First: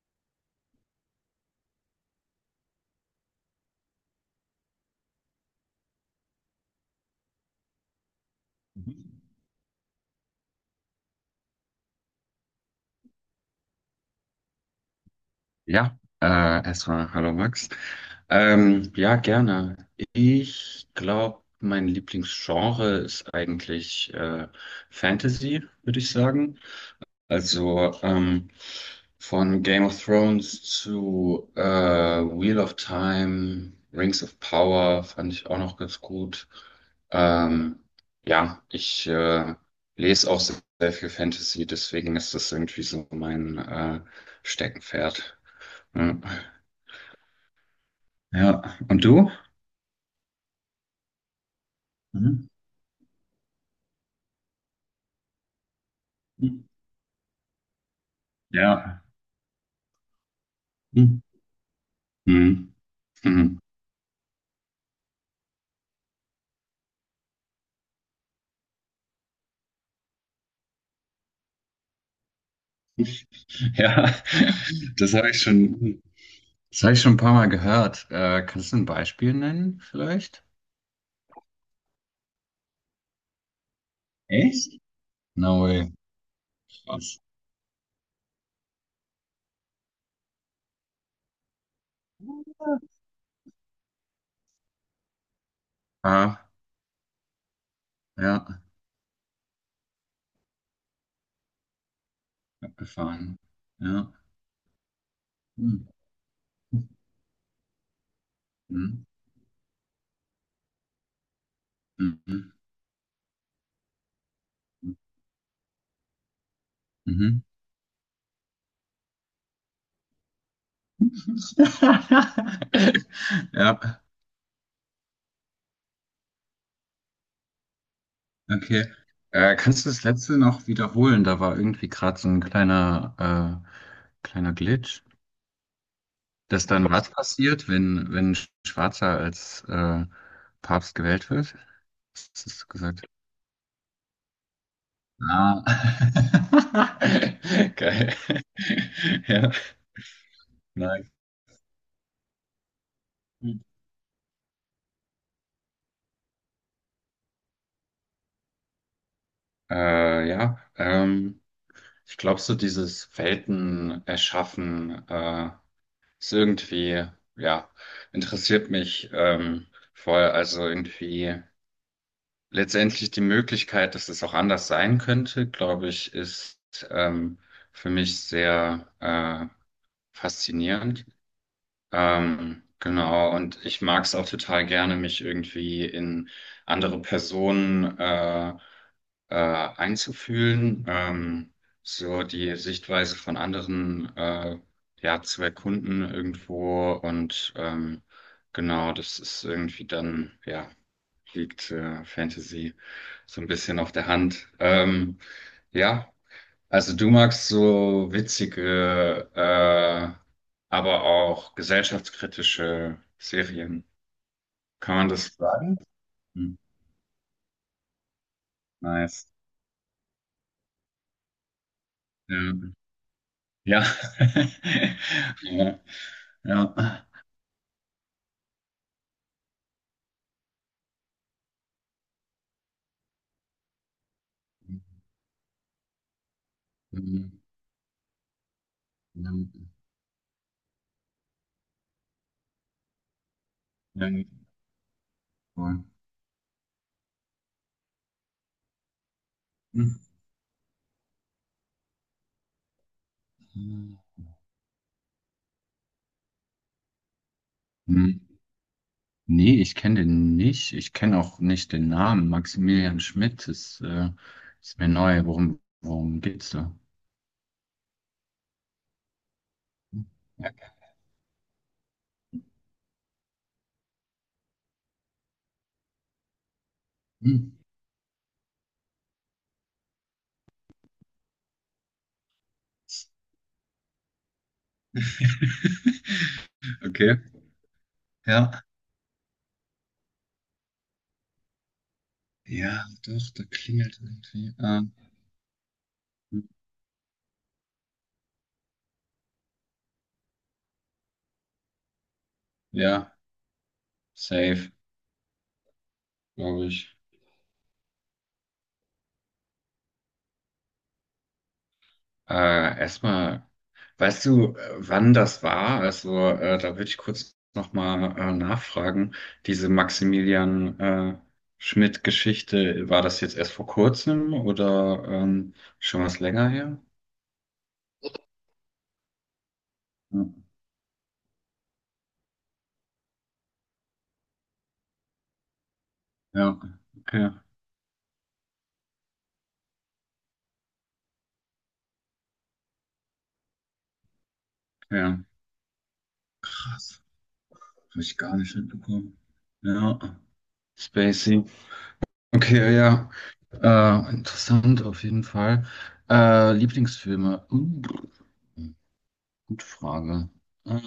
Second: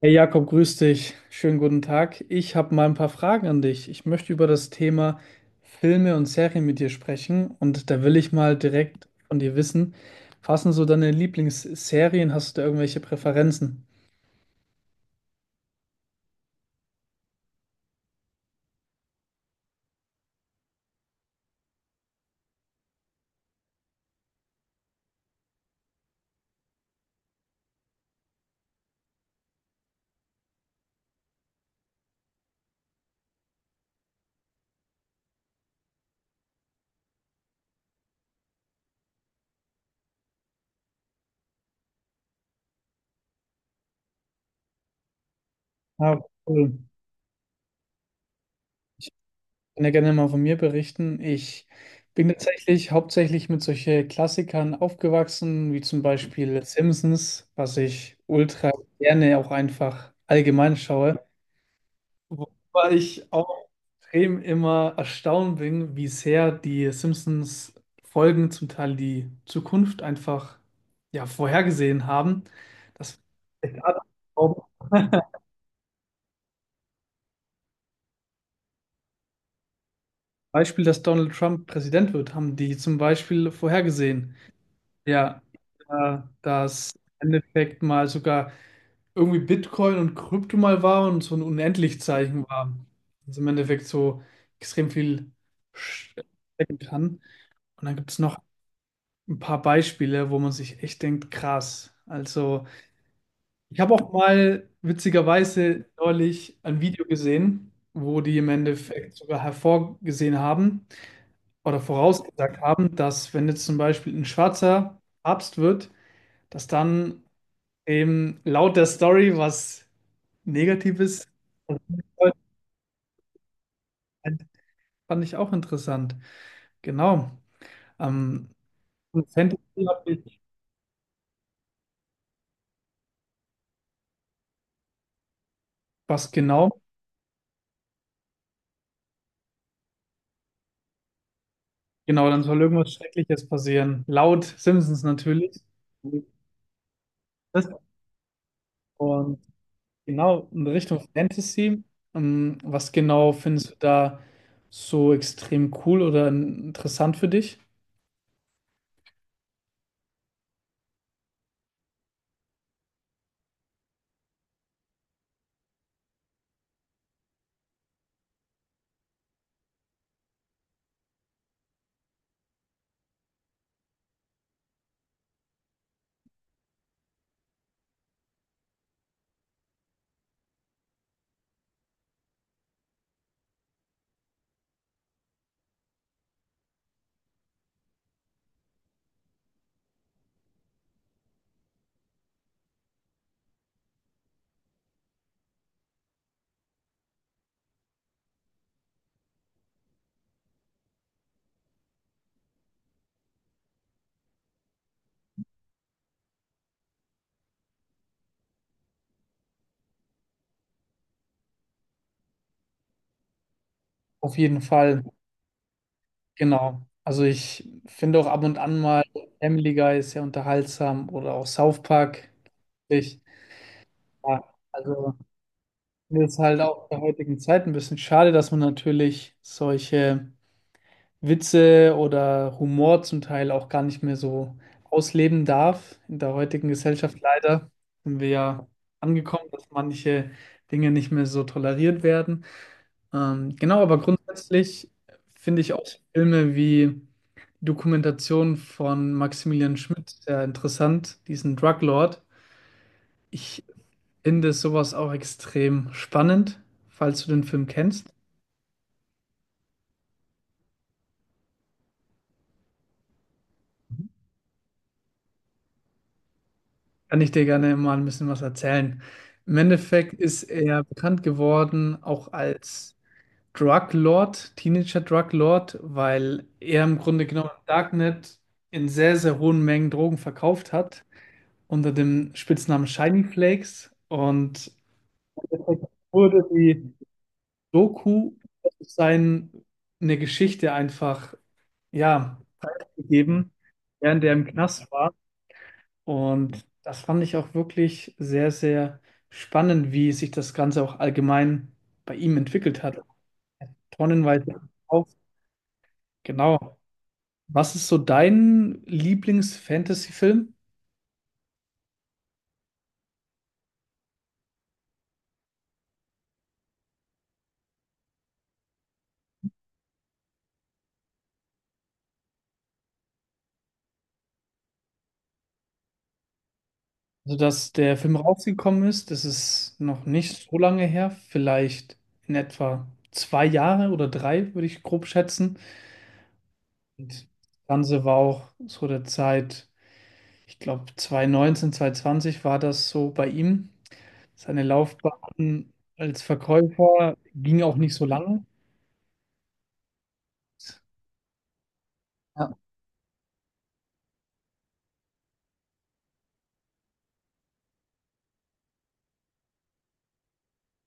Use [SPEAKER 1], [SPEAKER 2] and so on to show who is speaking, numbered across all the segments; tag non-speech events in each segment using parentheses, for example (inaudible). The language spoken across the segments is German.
[SPEAKER 1] Hey Jakob, grüß dich. Schönen guten Tag. Ich habe mal ein paar Fragen an dich. Ich möchte über das Thema Filme und Serien mit dir sprechen und da will ich mal direkt von dir wissen, was sind so deine Lieblingsserien? Hast du da irgendwelche Präferenzen?
[SPEAKER 2] Ja, erstmal hallo Max. Ja, gerne. Ich glaube, mein Lieblingsgenre ist eigentlich Fantasy, würde ich sagen. Also ähm, von Game of Thrones zu Wheel of Time, Rings of Power fand ich auch noch ganz gut. Ähm, ja, ich lese auch sehr, sehr viel Fantasy, deswegen ist das irgendwie so mein Steckenpferd. Ja.
[SPEAKER 1] Ah, cool.
[SPEAKER 2] Ja. Und
[SPEAKER 1] Ich
[SPEAKER 2] du?
[SPEAKER 1] kann ja gerne mal von mir berichten. Ich bin
[SPEAKER 2] Mhm.
[SPEAKER 1] tatsächlich hauptsächlich mit solchen Klassikern aufgewachsen, wie zum Beispiel
[SPEAKER 2] Mhm.
[SPEAKER 1] Simpsons, was ich ultra
[SPEAKER 2] Ja.
[SPEAKER 1] gerne auch einfach allgemein schaue.
[SPEAKER 2] Mhm. Mhm.
[SPEAKER 1] Wobei ich
[SPEAKER 2] Mhm.
[SPEAKER 1] auch extrem immer erstaunt bin, wie sehr die Simpsons-Folgen zum Teil die Zukunft einfach ja, vorhergesehen haben. Das (laughs) gerade
[SPEAKER 2] Ja,
[SPEAKER 1] auch
[SPEAKER 2] (laughs) das habe ich schon, das habe ich schon ein paar Mal gehört. Kannst du ein Beispiel nennen, vielleicht?
[SPEAKER 1] Beispiel, dass Donald Trump Präsident wird, haben die zum Beispiel vorhergesehen.
[SPEAKER 2] Echt?
[SPEAKER 1] Ja,
[SPEAKER 2] No way.
[SPEAKER 1] dass
[SPEAKER 2] Krass.
[SPEAKER 1] im Endeffekt mal sogar irgendwie Bitcoin und Krypto mal war und so ein Unendlichzeichen war. Also im Endeffekt so extrem viel
[SPEAKER 2] Ah,
[SPEAKER 1] stecken kann. Und dann gibt es noch
[SPEAKER 2] ja,
[SPEAKER 1] ein paar Beispiele, wo man sich echt denkt, krass. Also,
[SPEAKER 2] abgefahren.
[SPEAKER 1] ich habe auch
[SPEAKER 2] Ja.
[SPEAKER 1] mal witzigerweise
[SPEAKER 2] Mhm.
[SPEAKER 1] neulich ein Video gesehen, wo die im
[SPEAKER 2] Mhm.
[SPEAKER 1] Endeffekt sogar hervorgesehen haben oder
[SPEAKER 2] Mhm.
[SPEAKER 1] vorausgesagt haben, dass wenn jetzt zum Beispiel ein schwarzer Papst wird, dass dann
[SPEAKER 2] Mhm.
[SPEAKER 1] eben laut der Story was Negatives
[SPEAKER 2] (laughs) Ja.
[SPEAKER 1] fand ich auch interessant. Genau. Ähm,
[SPEAKER 2] Okay.
[SPEAKER 1] Fantasy,
[SPEAKER 2] Kannst du das
[SPEAKER 1] hab
[SPEAKER 2] letzte
[SPEAKER 1] ich-
[SPEAKER 2] noch wiederholen? Da war irgendwie gerade so ein kleiner, kleiner Glitch.
[SPEAKER 1] was
[SPEAKER 2] Dass
[SPEAKER 1] genau?
[SPEAKER 2] dann was passiert, wenn ein Schwarzer als Papst gewählt wird?
[SPEAKER 1] Genau,
[SPEAKER 2] Was
[SPEAKER 1] dann soll
[SPEAKER 2] hast du
[SPEAKER 1] irgendwas
[SPEAKER 2] gesagt?
[SPEAKER 1] Schreckliches passieren. Laut Simpsons natürlich.
[SPEAKER 2] Ah.
[SPEAKER 1] Das-
[SPEAKER 2] (laughs) Geil. (laughs)
[SPEAKER 1] Und
[SPEAKER 2] Ja,
[SPEAKER 1] genau in Richtung
[SPEAKER 2] nice.
[SPEAKER 1] Fantasy. Was genau findest du da so extrem cool oder interessant für dich?
[SPEAKER 2] Äh, ja, ähm, Ich glaube, so dieses Welten erschaffen ist irgendwie, ja, interessiert mich voll. Also irgendwie letztendlich die Möglichkeit, dass es auch anders sein könnte, glaube ich, ist ähm, für mich sehr faszinierend. Genau, und ich mag es auch total gerne, mich irgendwie in andere Personen einzufühlen, so die Sichtweise von anderen ja, zu erkunden irgendwo. Und genau, das ist irgendwie dann, ja, liegt Fantasy so ein bisschen auf der Hand. Ja. Also du magst so witzige, aber auch gesellschaftskritische Serien.
[SPEAKER 1] Auf jeden
[SPEAKER 2] Kann
[SPEAKER 1] Fall,
[SPEAKER 2] man das sagen? Hm,
[SPEAKER 1] genau. Also ich finde auch ab und an mal
[SPEAKER 2] nice.
[SPEAKER 1] Family Guy ist sehr unterhaltsam oder auch South Park. Ich,
[SPEAKER 2] Ja.
[SPEAKER 1] ja, also
[SPEAKER 2] Ja.
[SPEAKER 1] mir ist
[SPEAKER 2] (laughs)
[SPEAKER 1] halt
[SPEAKER 2] Ja.
[SPEAKER 1] auch in der
[SPEAKER 2] Ja.
[SPEAKER 1] heutigen Zeit ein bisschen schade, dass man natürlich solche Witze oder Humor zum Teil auch gar nicht mehr so ausleben darf. In der heutigen Gesellschaft
[SPEAKER 2] Hm,
[SPEAKER 1] leider sind wir ja angekommen, dass manche Dinge nicht mehr so toleriert werden. Genau, aber
[SPEAKER 2] ja,
[SPEAKER 1] grundsätzlich finde ich auch
[SPEAKER 2] cool.
[SPEAKER 1] Filme wie die Dokumentation von Maximilian
[SPEAKER 2] Hm.
[SPEAKER 1] Schmidt sehr interessant, diesen Drug Lord. Ich finde sowas auch extrem spannend, falls du den Film kennst.
[SPEAKER 2] Hm. Nee, ich kenne den nicht. Ich kenne auch nicht den Namen. Maximilian Schmidt ist, ist mir neu. Worum geht's da?
[SPEAKER 1] Kann ich dir gerne mal ein bisschen was erzählen. Im Endeffekt ist
[SPEAKER 2] Ja.
[SPEAKER 1] er bekannt geworden auch als Drug Lord, Teenager Drug Lord, weil er im Grunde
[SPEAKER 2] Hm.
[SPEAKER 1] genommen im Darknet in sehr, sehr hohen Mengen Drogen verkauft hat, unter dem Spitznamen Shiny Flakes. Und im Endeffekt
[SPEAKER 2] (laughs)
[SPEAKER 1] wurde die
[SPEAKER 2] Okay.
[SPEAKER 1] Doku
[SPEAKER 2] Ja,
[SPEAKER 1] seine Geschichte einfach, ja,
[SPEAKER 2] ja, doch, da
[SPEAKER 1] gegeben,
[SPEAKER 2] klingelt
[SPEAKER 1] während er im
[SPEAKER 2] irgendwie.
[SPEAKER 1] Knast war. Und das fand ich auch wirklich sehr, sehr spannend, wie sich das Ganze auch allgemein bei ihm entwickelt hat.
[SPEAKER 2] Ja,
[SPEAKER 1] Tonnenweise
[SPEAKER 2] safe,
[SPEAKER 1] auf.
[SPEAKER 2] glaube
[SPEAKER 1] Genau.
[SPEAKER 2] ich.
[SPEAKER 1] Was ist so dein Lieblings-Fantasy-Film?
[SPEAKER 2] Erstmal, weißt du, wann das war? Also, da würde ich kurz nochmal nachfragen. Diese Maximilian Schmidt-Geschichte, war das jetzt erst vor kurzem oder schon was länger her?
[SPEAKER 1] Also, dass der Film rausgekommen ist, das ist noch
[SPEAKER 2] Ja,
[SPEAKER 1] nicht so lange her, vielleicht in etwa 2 Jahre oder drei, würde ich grob schätzen.
[SPEAKER 2] ja,
[SPEAKER 1] Und das
[SPEAKER 2] okay,
[SPEAKER 1] Ganze war auch so der Zeit, ich glaube 2019, zwanzig war das so bei ihm. Seine
[SPEAKER 2] ja.
[SPEAKER 1] Laufbahn als
[SPEAKER 2] Krass,
[SPEAKER 1] Verkäufer ging auch nicht
[SPEAKER 2] habe
[SPEAKER 1] so
[SPEAKER 2] ich gar
[SPEAKER 1] lange.
[SPEAKER 2] nicht mitbekommen. Ja, Spacey.
[SPEAKER 1] Ja.
[SPEAKER 2] Okay, ja. Interessant auf jeden Fall. Lieblingsfilme. Gute Frage. Äh,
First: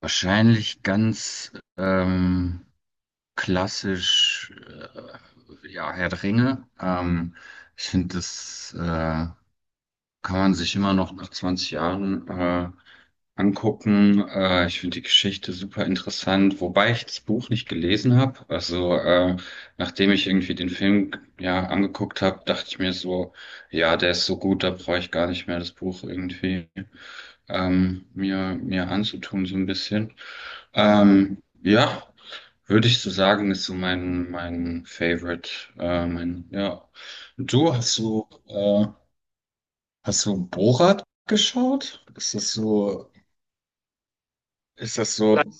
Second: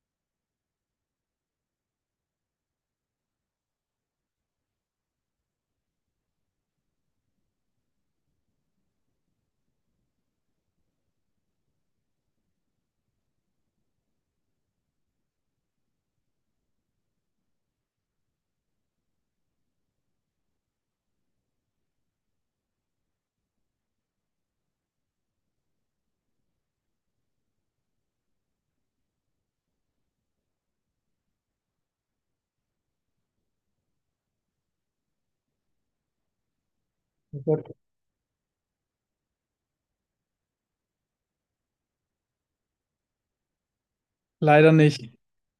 [SPEAKER 2] Wahrscheinlich ganz klassisch, ja, Herr der Ringe. Ich finde das kann man sich immer noch nach 20 Jahren angucken. Ich finde die Geschichte super interessant, wobei ich das Buch nicht gelesen habe. Nachdem ich irgendwie den Film ja angeguckt habe, dachte ich mir so, ja, der ist so gut, da brauche ich gar nicht mehr das Buch irgendwie mir anzutun so ein bisschen. Ja. Würde ich so sagen, ist so mein Favorite. Ja. Und du hast so, hast du Borat geschaut?
[SPEAKER 1] Leider
[SPEAKER 2] Ist
[SPEAKER 1] nicht.
[SPEAKER 2] das so nein,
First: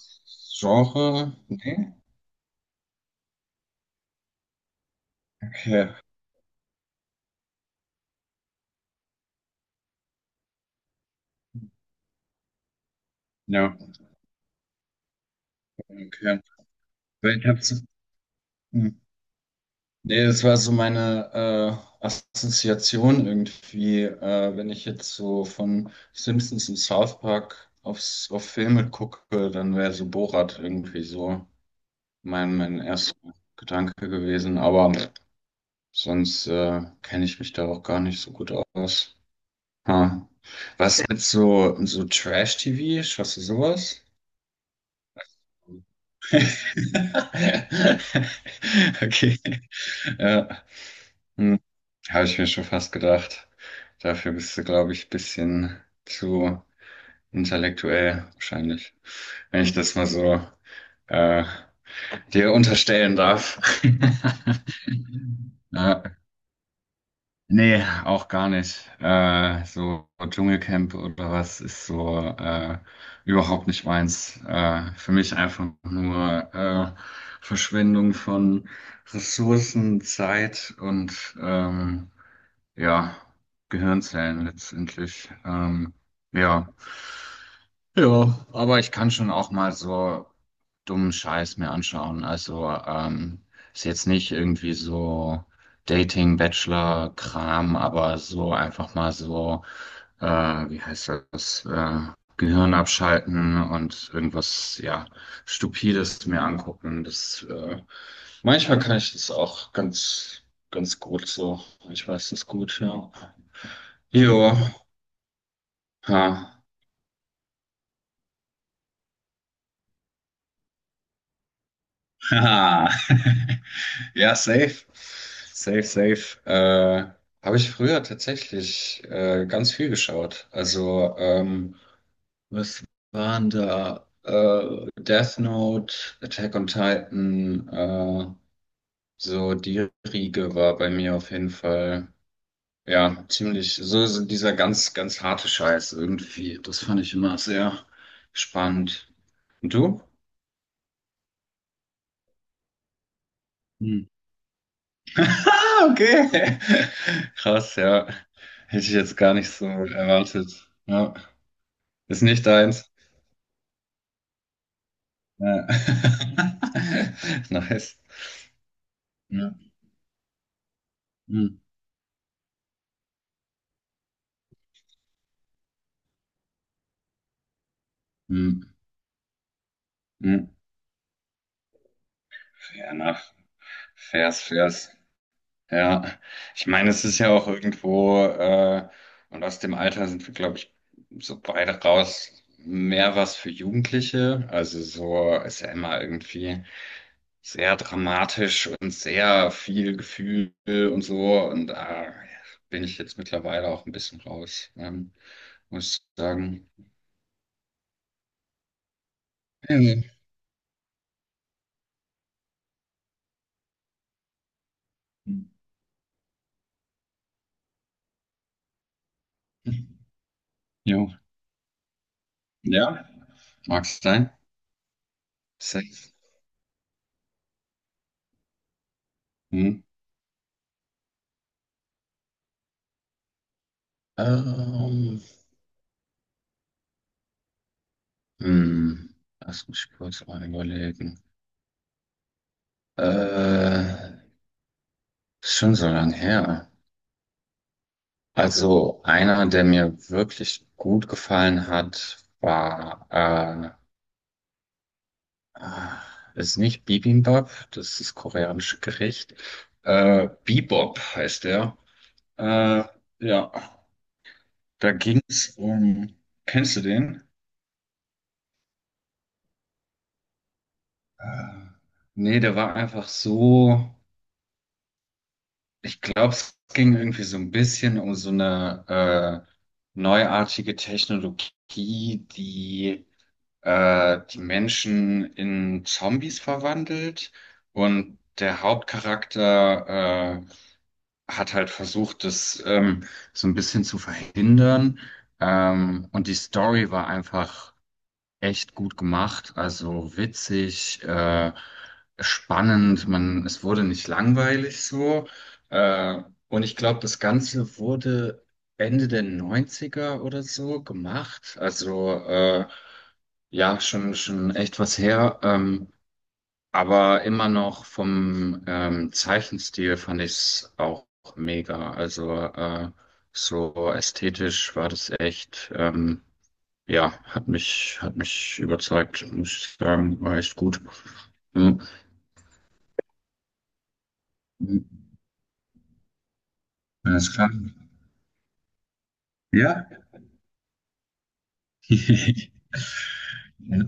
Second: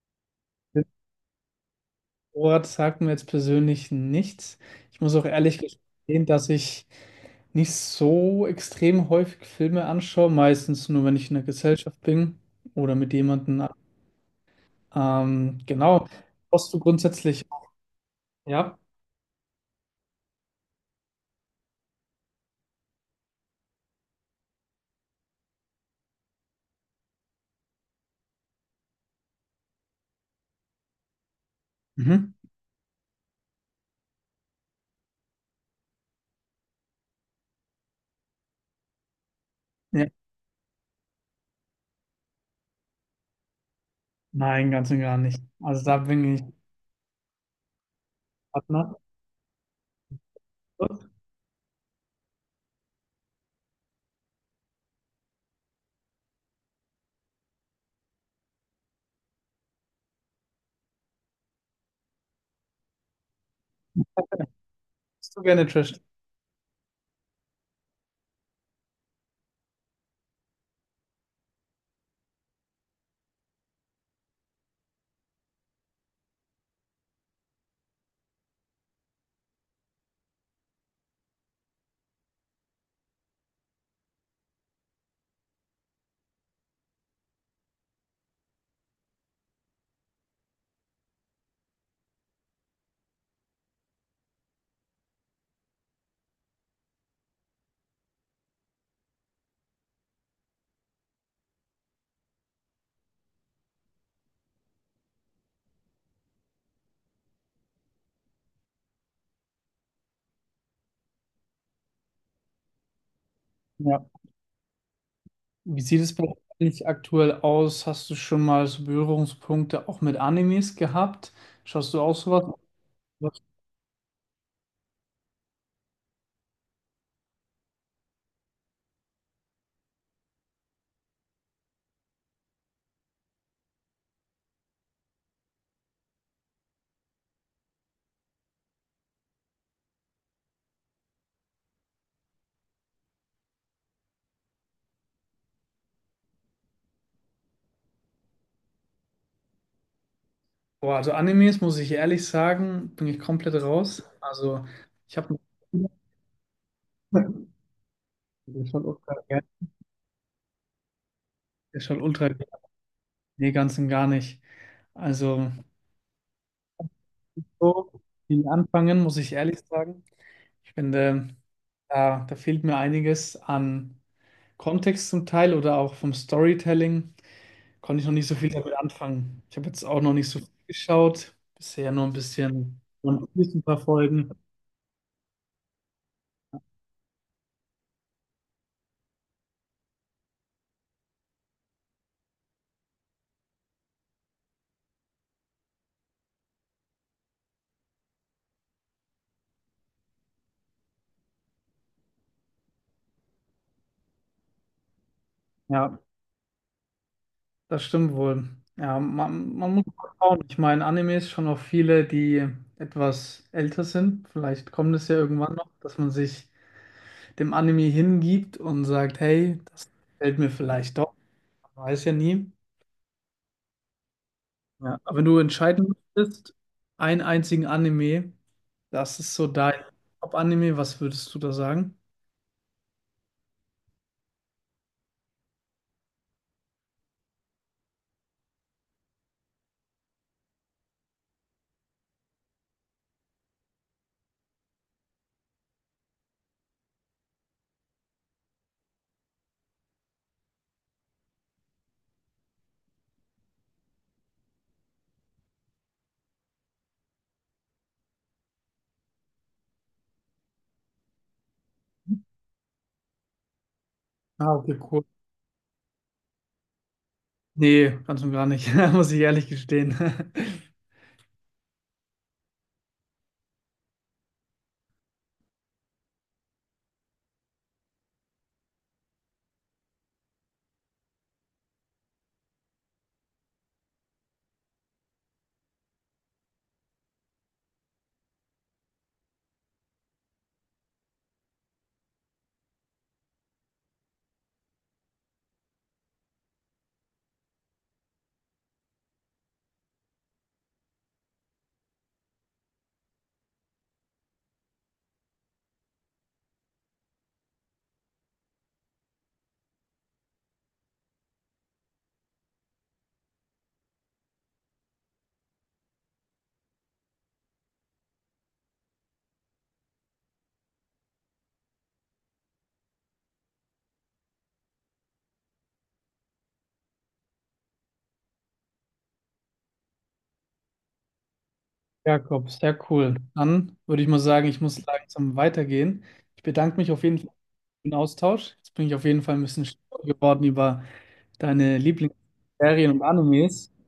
[SPEAKER 2] Genre? Nee?
[SPEAKER 1] Ort sagt mir jetzt persönlich nichts. Ich muss auch ehrlich
[SPEAKER 2] Okay.
[SPEAKER 1] gestehen, dass ich nicht so extrem häufig Filme anschaue, meistens nur, wenn ich in der Gesellschaft bin oder mit jemandem.
[SPEAKER 2] Ja,
[SPEAKER 1] Genau.
[SPEAKER 2] okay.
[SPEAKER 1] Hast du
[SPEAKER 2] Weil
[SPEAKER 1] grundsätzlich,
[SPEAKER 2] ich hab's,
[SPEAKER 1] ja?
[SPEAKER 2] hm, nee, das war so meine Assoziation irgendwie, wenn ich jetzt so von Simpsons und South Park auf Filme gucke, dann wäre so Borat irgendwie so
[SPEAKER 1] Mhm.
[SPEAKER 2] mein erster Gedanke gewesen. Aber sonst kenne ich mich da auch gar nicht so gut aus.
[SPEAKER 1] Ja.
[SPEAKER 2] Ha. Was mit so, so Trash-TV? Schaust du sowas? (laughs)
[SPEAKER 1] Nein, ganz und gar nicht. Also da bin ich Partner.
[SPEAKER 2] Okay. Ja. Hm. Habe ich mir schon fast gedacht. Dafür bist du, glaube ich, ein bisschen zu intellektuell, wahrscheinlich. Wenn ich das mal so äh, dir unterstellen darf. (laughs)
[SPEAKER 1] Hast du gerne Trash?
[SPEAKER 2] Ja. Nee, auch gar nicht. So Dschungelcamp oder was ist so überhaupt nicht meins. Für mich einfach nur Verschwendung von Ressourcen, Zeit und ja, Gehirnzellen letztendlich. Ja. Ja, aber ich kann schon auch mal so dummen Scheiß mir anschauen. Ist jetzt nicht irgendwie so Dating, Bachelor, Kram, aber so einfach mal so, äh, wie heißt das, Gehirn abschalten und irgendwas, ja, Stupides mir angucken. Das, manchmal kann ich das auch ganz gut so. Ich weiß das gut, ja.
[SPEAKER 1] Ja.
[SPEAKER 2] Jo,
[SPEAKER 1] Wie sieht es
[SPEAKER 2] ha.
[SPEAKER 1] bei dir eigentlich aktuell aus? Hast du schon mal so Berührungspunkte auch mit Animes gehabt? Schaust du auch sowas?
[SPEAKER 2] Haha.
[SPEAKER 1] Was-
[SPEAKER 2] (laughs) Ja, safe. Safe, safe. Habe ich früher tatsächlich ganz viel geschaut. Was waren da? Death Note, Attack on Titan, so die Riege war bei mir auf jeden Fall, ja, ziemlich, so, so dieser ganz harte Scheiß irgendwie. Das fand ich immer sehr spannend. Und du?
[SPEAKER 1] Boah, also Animes, muss ich ehrlich sagen, bin ich komplett raus. Also ich habe...
[SPEAKER 2] Ah, okay. (laughs)
[SPEAKER 1] (laughs)
[SPEAKER 2] Krass, ja.
[SPEAKER 1] Der schaut
[SPEAKER 2] Hätte ich
[SPEAKER 1] ultra
[SPEAKER 2] jetzt gar
[SPEAKER 1] gerne.
[SPEAKER 2] nicht so erwartet. Ja.
[SPEAKER 1] Der schaut
[SPEAKER 2] Ist
[SPEAKER 1] ultra gerne.
[SPEAKER 2] nicht deins.
[SPEAKER 1] Nee, ganz und gar nicht. Also
[SPEAKER 2] Ja. (laughs)
[SPEAKER 1] so
[SPEAKER 2] Nice.
[SPEAKER 1] viel anfangen, muss ich
[SPEAKER 2] Ja.
[SPEAKER 1] ehrlich sagen. Ich finde,
[SPEAKER 2] Hm.
[SPEAKER 1] da fehlt mir einiges an Kontext zum Teil oder auch vom Storytelling. Konnte ich noch nicht so viel
[SPEAKER 2] Hm.
[SPEAKER 1] damit anfangen. Ich habe jetzt auch noch nicht so
[SPEAKER 2] Hm.
[SPEAKER 1] viel geschaut. Bisher nur ein bisschen
[SPEAKER 2] Fair
[SPEAKER 1] One
[SPEAKER 2] enough.
[SPEAKER 1] Piece ein paar Folgen.
[SPEAKER 2] Fairs, fairs. Ja. Ich meine, es ist ja auch irgendwo, und aus dem Alter sind wir, glaube ich, so beide raus, mehr was für Jugendliche. Also so ist ja immer irgendwie sehr dramatisch und sehr viel Gefühl und so. Und da bin ich jetzt mittlerweile auch ein bisschen raus, muss
[SPEAKER 1] Ja,
[SPEAKER 2] ich sagen.
[SPEAKER 1] das stimmt wohl. Ja, man muss
[SPEAKER 2] Ja.
[SPEAKER 1] mal schauen. Ich meine, Animes schon auch viele, die etwas älter sind. Vielleicht kommt es ja irgendwann noch, dass man sich dem Anime hingibt und sagt, hey, das gefällt mir vielleicht
[SPEAKER 2] Jo.
[SPEAKER 1] doch. Man weiß ja nie.
[SPEAKER 2] Ja, mag sein.
[SPEAKER 1] Ja, aber wenn du entscheiden
[SPEAKER 2] Safe.
[SPEAKER 1] müsstest, einen einzigen Anime, das ist so
[SPEAKER 2] Hm.
[SPEAKER 1] dein Top-Anime, was würdest du da sagen?
[SPEAKER 2] Ähm, hm. Lass mich kurz mal überlegen. Äh, Ist schon so lang her. Also einer, der mir wirklich gut gefallen hat, war äh, ah, das ist nicht Bibimbap, das ist koreanisches Gericht. Bebop heißt der. Äh, ja,
[SPEAKER 1] Ah, okay,
[SPEAKER 2] da
[SPEAKER 1] cool.
[SPEAKER 2] ging es um. Kennst du den?
[SPEAKER 1] Nee, ganz und gar nicht, (laughs) muss ich ehrlich gestehen. (laughs)
[SPEAKER 2] Äh, Nee, der war einfach so. Ich glaube, es ging irgendwie so ein bisschen um so eine neuartige Technologie, die die Menschen in Zombies verwandelt. Und der Hauptcharakter hat halt versucht, das so ein bisschen zu verhindern. Und die Story war einfach echt gut gemacht, also witzig, spannend. Man, es wurde nicht langweilig so. Äh, und ich glaube, das Ganze wurde Ende der Neunziger oder so gemacht. Ja, schon, schon echt was her. Aber immer noch vom Zeichenstil fand ich es auch mega. So ästhetisch war das echt, ja, hat mich überzeugt, muss ich sagen, war echt gut. Ja,
[SPEAKER 1] Jakob, sehr cool. Dann würde ich mal sagen, ich muss langsam weitergehen. Ich bedanke mich auf jeden Fall
[SPEAKER 2] alles klar.
[SPEAKER 1] für den Austausch. Jetzt bin ich auf jeden Fall ein bisschen
[SPEAKER 2] Ja.
[SPEAKER 1] schlauer geworden über deine
[SPEAKER 2] (laughs)
[SPEAKER 1] Lieblingsserien und Animes.
[SPEAKER 2] Ja,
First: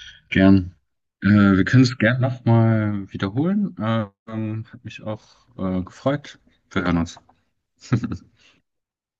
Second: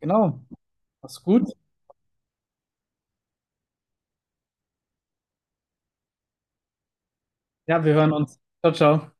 [SPEAKER 1] Genau,
[SPEAKER 2] gern.
[SPEAKER 1] mach's
[SPEAKER 2] Äh,
[SPEAKER 1] gut.
[SPEAKER 2] Wir können es gern nochmal wiederholen. Hat mich auch gefreut. Wir hören uns.
[SPEAKER 1] Ja, wir hören
[SPEAKER 2] (laughs)
[SPEAKER 1] uns. Ciao, ciao.